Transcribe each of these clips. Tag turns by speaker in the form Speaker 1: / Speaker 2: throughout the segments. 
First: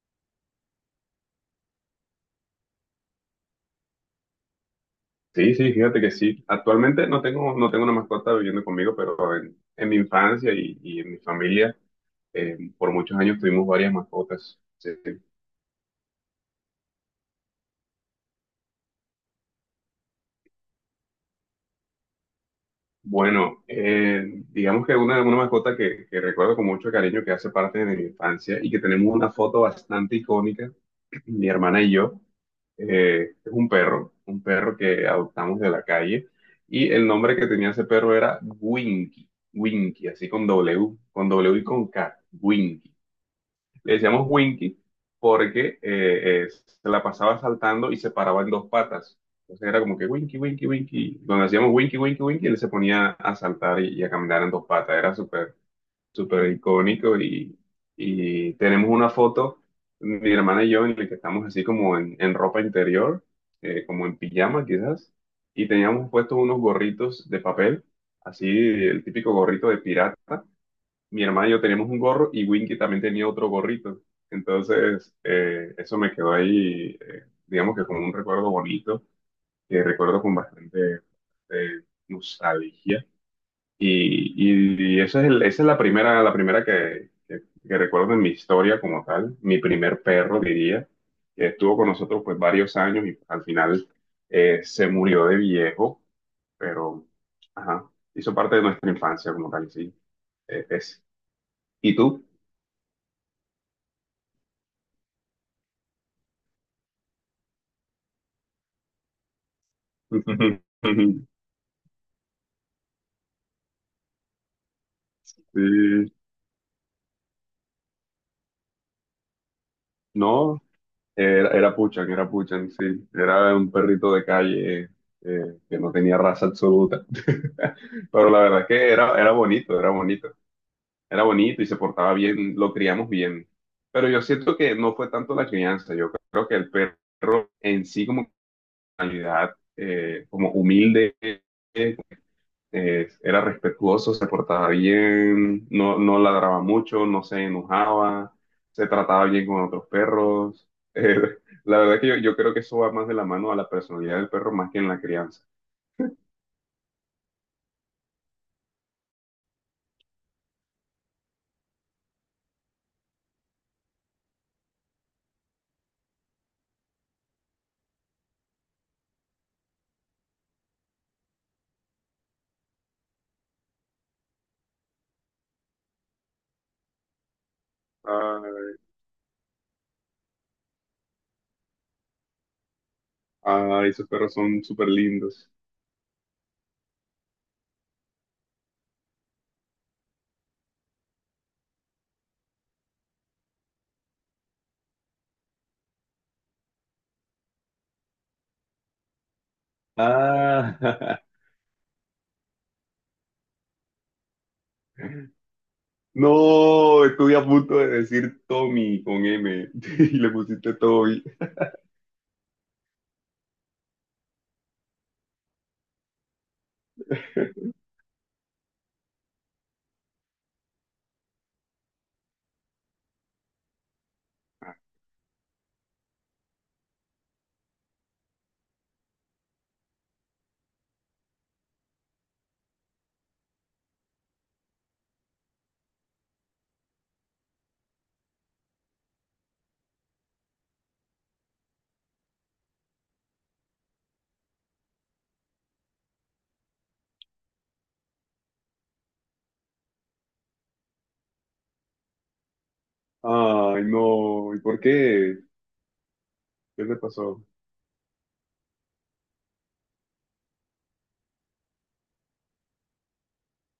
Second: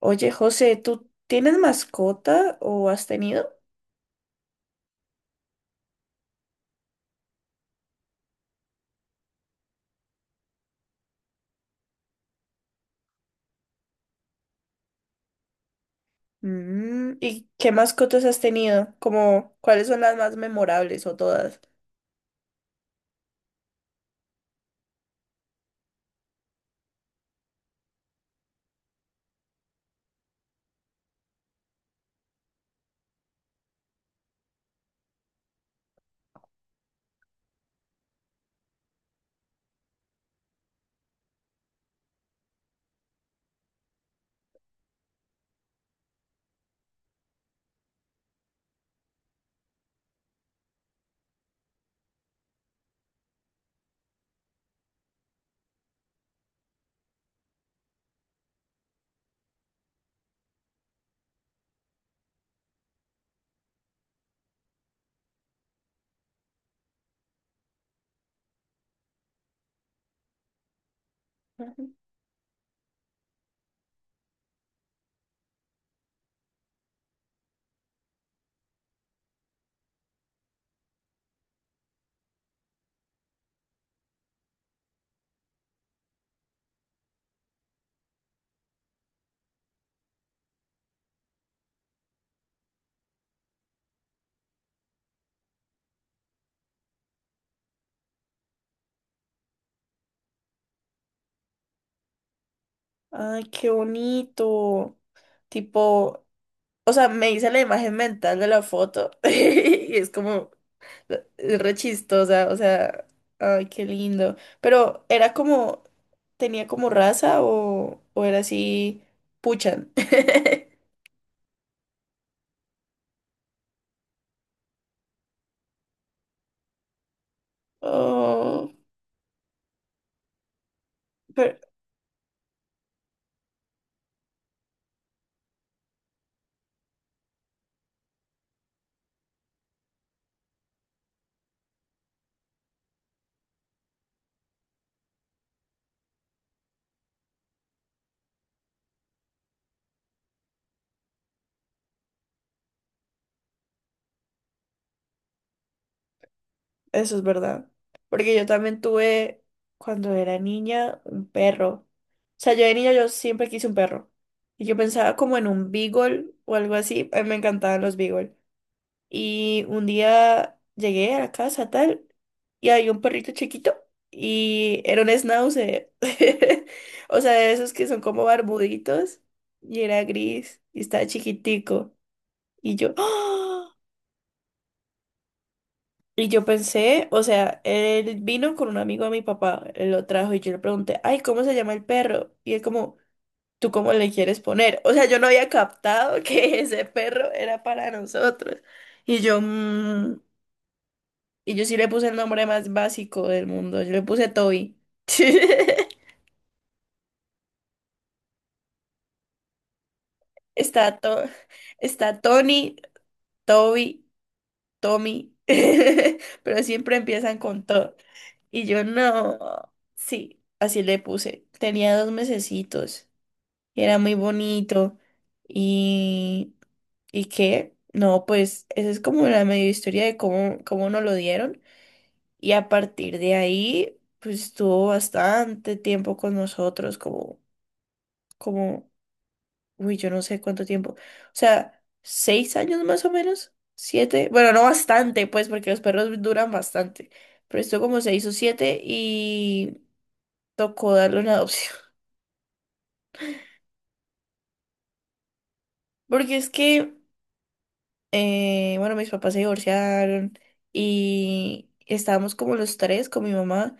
Speaker 1: Oye, José, ¿tú tienes mascota o has tenido?
Speaker 2: Sí, sí, fíjate que sí. Actualmente no tengo una mascota viviendo conmigo, pero en mi infancia y en mi familia, por muchos años tuvimos varias mascotas. Sí, sí.
Speaker 1: Mm, ¿y qué mascotas has tenido? Como, ¿cuáles son las más memorables o todas?
Speaker 2: Bueno, digamos que una mascota que recuerdo con mucho cariño, que hace parte de mi infancia y que tenemos una foto bastante icónica, mi hermana y yo, es un perro que adoptamos de la calle, y el nombre que tenía ese perro era Winky. Winky, así con W y con K, Winky. Le decíamos Winky porque se la pasaba saltando y se paraba en dos patas. Entonces era como que Winky, Winky, Winky. Cuando hacíamos Winky, Winky, Winky, él se ponía a saltar y a caminar en dos patas. Era súper, súper icónico, y tenemos una foto, mi hermana y yo, en la que estamos así como en ropa interior, como en pijama quizás, y teníamos puestos unos gorritos de papel, así el típico gorrito de pirata. Mi hermana y yo teníamos
Speaker 1: Ujú.
Speaker 2: un gorro y Winky también tenía otro gorrito. Entonces, eso me quedó ahí, digamos que como un recuerdo bonito, que recuerdo con bastante, eh, nostalgia. Y, y esa es la primera, la primera que recuerdo en mi historia como tal, mi primer perro, diría, que estuvo con nosotros pues varios años, y al final se murió de viejo, pero ajá, hizo parte de nuestra infancia como tal, sí. Es. ¿Y tú?
Speaker 1: Ay, qué bonito. Tipo, o sea, me hice la imagen mental de la foto y es como, es re chistosa, o sea, ay, qué lindo. Pero, ¿era como,
Speaker 2: Sí,
Speaker 1: tenía como raza o era así, puchan?
Speaker 2: no, era Puchan, era Puchan, sí. Era un perrito de calle, que no tenía raza absoluta. Pero la verdad es
Speaker 1: Oh,
Speaker 2: que era, era bonito, era bonito. Era
Speaker 1: pero-
Speaker 2: bonito y se portaba bien, lo criamos bien. Pero yo siento que no fue tanto la crianza, yo creo que el perro en sí como, como humilde, era respetuoso, se portaba bien, no, no ladraba mucho, no se enojaba, se trataba bien con otros perros. Eh, la verdad es que yo creo que eso va más de la mano a la personalidad del perro más que en la crianza.
Speaker 1: Eso es verdad. Porque yo también tuve, cuando era niña, un perro. O sea, yo de niña yo siempre quise un perro. Y yo pensaba como en un beagle o algo así. A mí me encantaban los beagle. Y un día llegué a la casa tal y había un perrito chiquito y era un schnauzer. O sea, de esos que son como
Speaker 2: Ay,
Speaker 1: barbuditos y era gris y estaba chiquitico. Y yo, ¡ah!
Speaker 2: ay, esos perros son súper lindos.
Speaker 1: Y yo pensé, o sea, él vino con un amigo de mi papá, él lo trajo y yo le pregunté, ay, ¿cómo se llama el perro? Y él como, ¿tú cómo le quieres poner? O sea, yo no había captado que ese perro era para nosotros. Y yo, "Mm".
Speaker 2: Ah,
Speaker 1: Y yo sí le puse el nombre más básico del mundo, yo le puse Toby.
Speaker 2: no, estuve a punto de decir Tommy con M y le pusiste
Speaker 1: Está,
Speaker 2: Toby.
Speaker 1: To- Está Tony, Toby, Tommy, pero siempre empiezan con To. Y yo no, sí, así le puse. Tenía 2 mesecitos y era muy bonito. Y, ¿y qué? No, pues esa es como la medio historia de cómo nos lo dieron. Y a partir de ahí, pues estuvo bastante tiempo con nosotros, como, uy, yo no sé cuánto tiempo. O sea, 6 años más o menos, 7. Bueno, no bastante, pues, porque los perros duran bastante. Pero estuvo como 6 o 7 y tocó darle una adopción.
Speaker 2: Ay, no, ¿y por qué?
Speaker 1: Porque es
Speaker 2: ¿Qué
Speaker 1: que
Speaker 2: te pasó?
Speaker 1: bueno, mis papás se divorciaron y estábamos como los tres con mi mamá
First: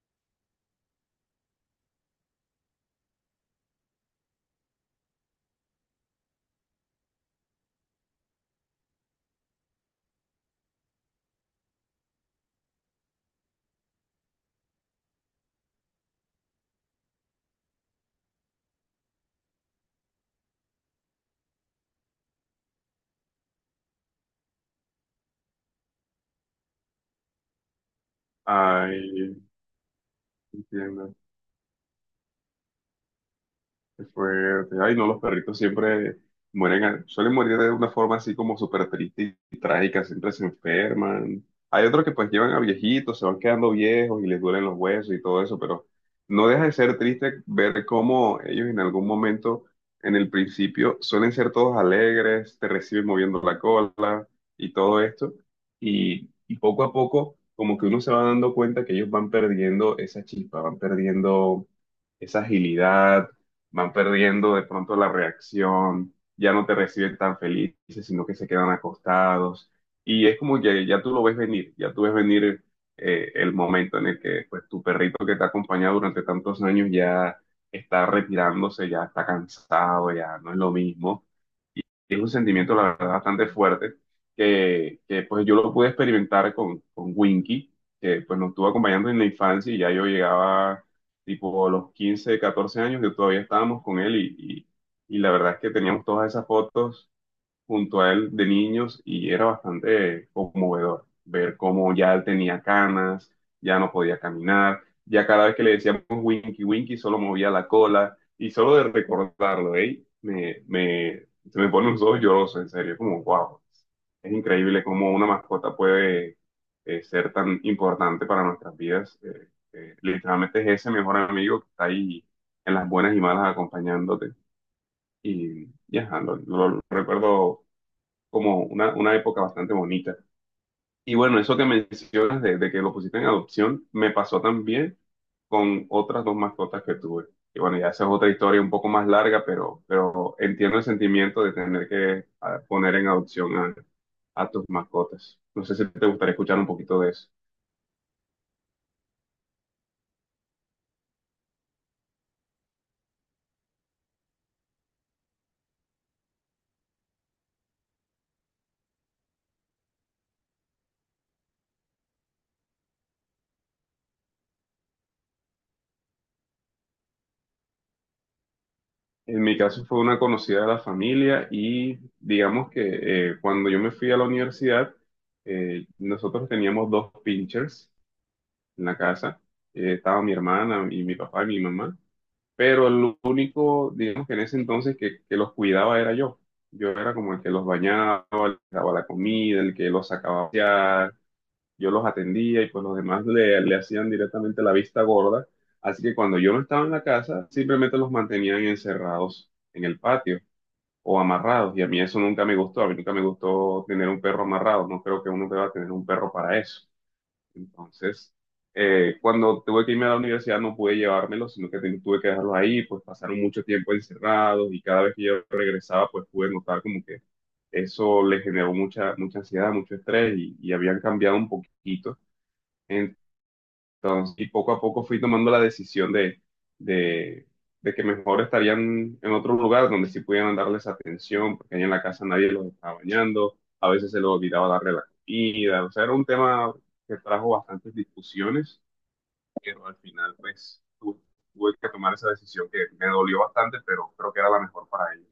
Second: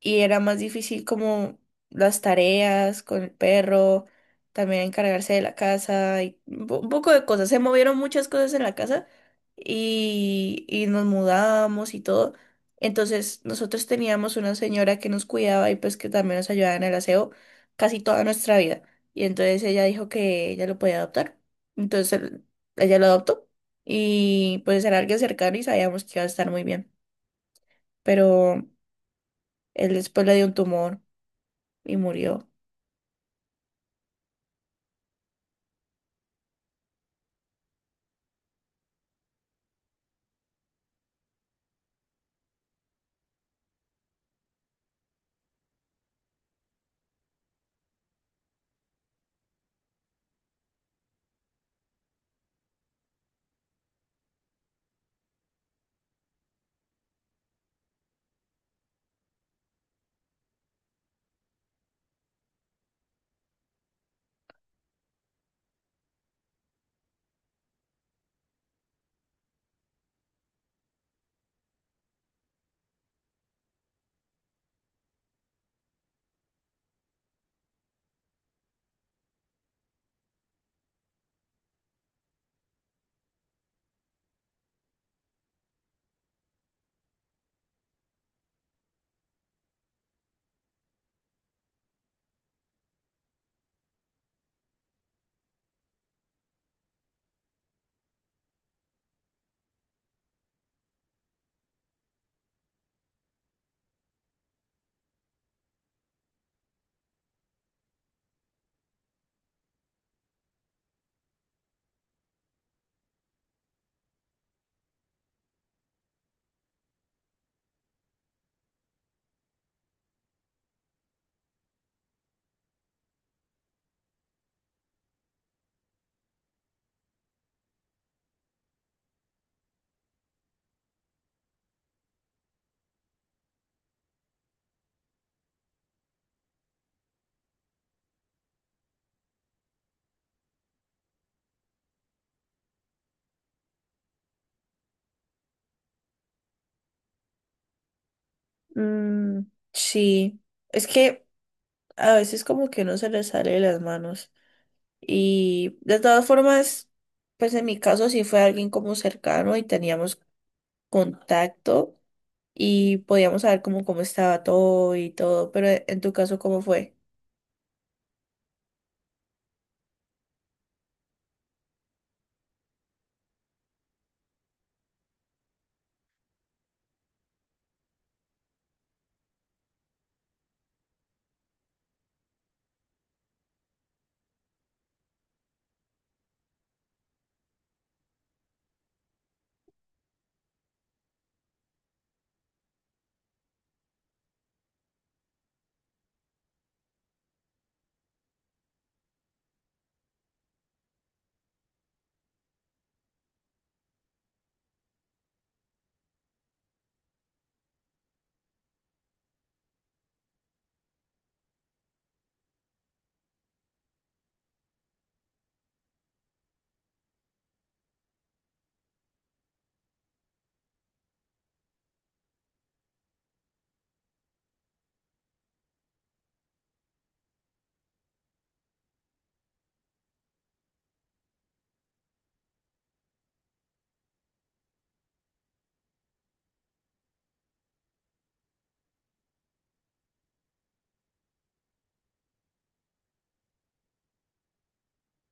Speaker 1: y era más difícil como las tareas con el perro, también encargarse de la casa y un poco de cosas. Se movieron muchas cosas en la casa y nos mudamos y todo. Entonces nosotros teníamos una señora que nos cuidaba y pues que también nos ayudaba en el aseo casi toda nuestra vida. Y entonces ella dijo que ella lo podía adoptar. Entonces ella lo adoptó y pues era alguien cercano y sabíamos que iba a estar muy bien, pero
Speaker 2: Ay,
Speaker 1: él después le dio un tumor
Speaker 2: entiendo.
Speaker 1: y murió.
Speaker 2: Qué fuerte. Ay, no, los perritos siempre mueren, suelen morir de una forma así como súper triste y trágica, siempre se enferman. Hay otros que pues llevan a viejitos, se van quedando viejos y les duelen los huesos y todo eso, pero no deja de ser triste ver cómo ellos en algún momento, en el principio, suelen ser todos alegres, te reciben moviendo la cola y todo esto. Y poco a poco, como que uno se va dando cuenta que ellos van perdiendo esa chispa, van perdiendo esa agilidad, van perdiendo de pronto la reacción, ya no te reciben tan felices, sino que se quedan acostados. Y es como que ya tú lo ves venir, ya tú ves venir, el momento en el que pues tu perrito que te ha acompañado durante tantos años ya está retirándose, ya está cansado, ya no es lo mismo. Es un sentimiento, la verdad, bastante fuerte, pues yo lo pude experimentar con, Winky, que pues nos estuvo acompañando en la infancia. Y ya yo llegaba tipo a los 15, 14 años, yo todavía estábamos con él, y la verdad es que teníamos todas esas fotos junto a él de niños, y era bastante conmovedor ver cómo ya él tenía canas, ya no podía caminar, ya cada vez que le decíamos Winky, Winky solo movía la cola. Y solo de recordarlo, ¿eh? Me, se me ponen los ojos llorosos, en serio, como wow, es increíble cómo una mascota puede, ser tan importante para nuestras vidas. Literalmente es ese mejor amigo que está ahí en las buenas y malas acompañándote. Y ya, lo recuerdo como una, época bastante bonita. Y bueno, eso que mencionas de que lo pusiste en adopción, me pasó también con otras dos mascotas que tuve. Y bueno, ya esa es otra historia un poco más larga, pero, entiendo el sentimiento de tener que poner en adopción a tus mascotas. No sé si te gustaría escuchar un poquito de eso.
Speaker 1: Mm, sí, es que a veces como que uno se le sale de las manos y de todas formas, pues en mi caso sí fue alguien como cercano y teníamos contacto y podíamos saber como cómo estaba todo y todo, pero en tu caso, ¿cómo fue?
Speaker 2: En mi caso fue una conocida de la familia, y digamos que cuando yo me fui a la universidad, nosotros teníamos dos pinchers en la casa. Estaba mi hermana y mi papá y mi mamá, pero el único, digamos que en ese entonces que los cuidaba era yo. Yo era como el que los bañaba, les daba la comida, el que los sacaba a pasear, yo los atendía, y pues los demás le hacían directamente la vista gorda. Así que cuando yo no estaba en la casa, simplemente los mantenían encerrados en el patio o amarrados. Y a mí eso nunca me gustó, a mí nunca me gustó tener un perro amarrado, no creo que uno deba tener un perro para eso. Entonces, cuando tuve que irme a la universidad no pude llevármelos, sino que tuve que dejarlos ahí, pues pasaron mucho tiempo encerrados, y cada vez que yo regresaba, pues pude notar como que eso le generó mucha, mucha ansiedad, mucho estrés, y habían cambiado un poquito. Entonces, y poco a poco fui tomando la decisión de, de, de que mejor estarían en otro lugar donde sí pudieran darles atención, porque ahí en la casa nadie los estaba bañando, a veces se les olvidaba darle la comida, o sea, era un tema que trajo bastantes discusiones. Pero al final, pues tuve que tomar esa decisión, que me dolió bastante, pero creo que era la mejor para ellos.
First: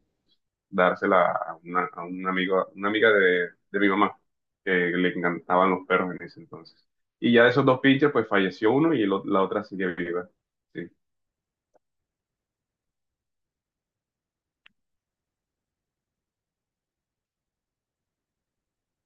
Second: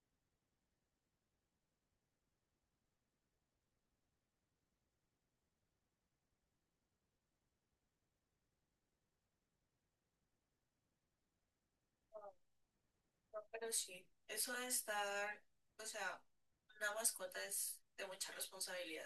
Speaker 2: Dársela a una, a un amigo, una amiga de, mi mamá, que le encantaban los perros en ese entonces. Y ya de esos dos pinches, pues falleció uno y el o- la otra sigue viva. Sí.
Speaker 1: No, pero sí, eso de estar, o sea, una mascota es de mucha responsabilidad.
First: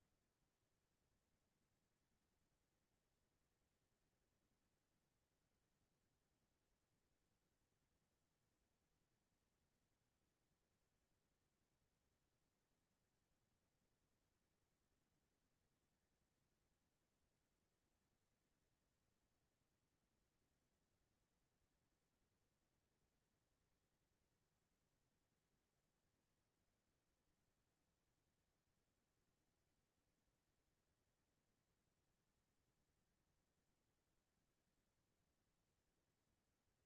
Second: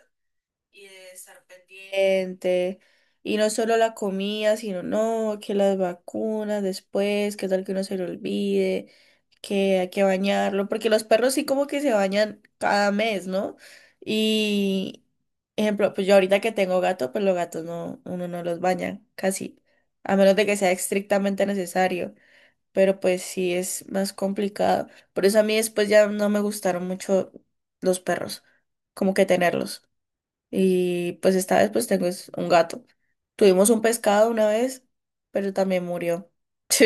Speaker 1: Y de estar pendiente. Y no solo la comida, sino no, que las vacunas después, que tal que uno se le olvide, que hay que bañarlo, porque los perros sí como que se bañan cada mes, ¿no? Y, ejemplo, pues yo ahorita que tengo gato, pues los gatos no, uno no los baña casi, a menos de que sea estrictamente necesario. Pero pues sí es más complicado. Por eso a mí después ya no me gustaron mucho los perros, como que tenerlos. Y pues esta vez pues tengo es un gato. Tuvimos un pescado una vez, pero también murió.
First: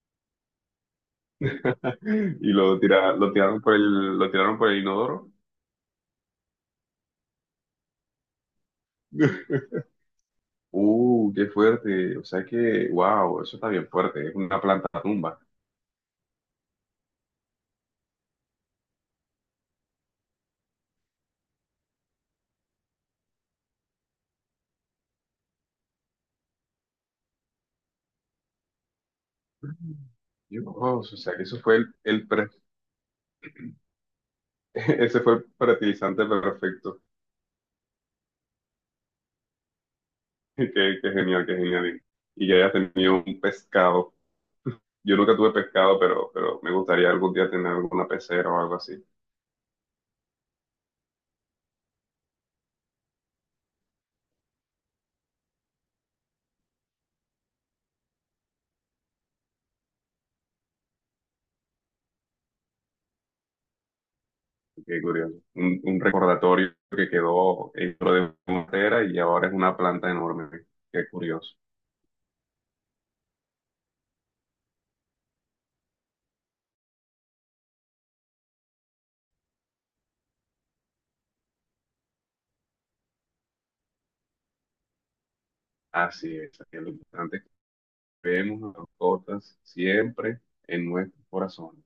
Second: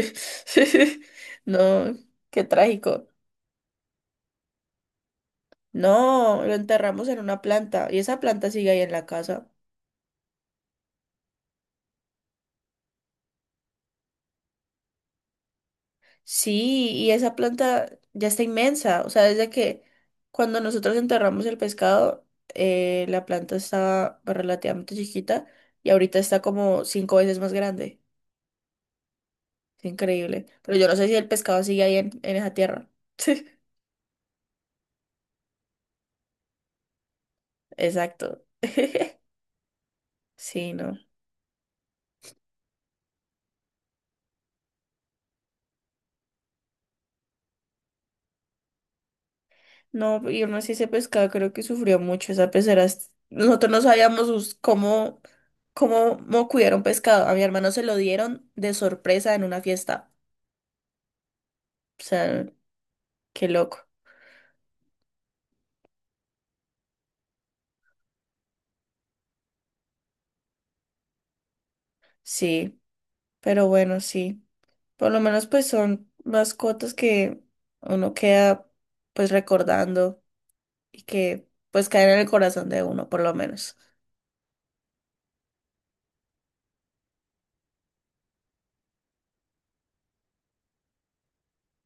Speaker 1: No, qué
Speaker 2: Y
Speaker 1: trágico.
Speaker 2: lo tiraron por el inodoro.
Speaker 1: No, lo enterramos en una planta y esa planta sigue ahí en la casa.
Speaker 2: Qué fuerte. O sea que, wow, eso está bien fuerte. Es una planta tumba.
Speaker 1: Sí, y esa planta ya está inmensa. O sea, desde que cuando nosotros enterramos el pescado, la planta estaba relativamente chiquita y ahorita está como 5 veces más grande. Es increíble.
Speaker 2: Dios,
Speaker 1: Pero yo no sé si
Speaker 2: o
Speaker 1: el
Speaker 2: sea que eso
Speaker 1: pescado
Speaker 2: fue
Speaker 1: sigue ahí en
Speaker 2: el
Speaker 1: en esa tierra.
Speaker 2: Ese fue el fertilizante perfecto.
Speaker 1: Exacto.
Speaker 2: Qué,
Speaker 1: Sí, no.
Speaker 2: qué genial, qué genial. Y que hayas tenido un pescado. Yo nunca tuve pescado, pero, me gustaría algún día tener alguna pecera o algo así.
Speaker 1: No, y aún así ese pescado creo que sufrió mucho esa pecera. Nosotros no sabíamos cómo, cuidar un pescado. A mi hermano se lo dieron de sorpresa en una fiesta. O sea, qué loco.
Speaker 2: Qué curioso. Un recordatorio que quedó dentro de una pecera, y ahora es una planta enorme. Qué curioso.
Speaker 1: Sí, pero bueno, sí. Por lo menos pues son mascotas que uno queda pues recordando y que pues caen en el corazón de uno, por lo menos.
Speaker 2: Así es, así es. Lo importante es que vemos a las mascotas siempre en nuestros corazones.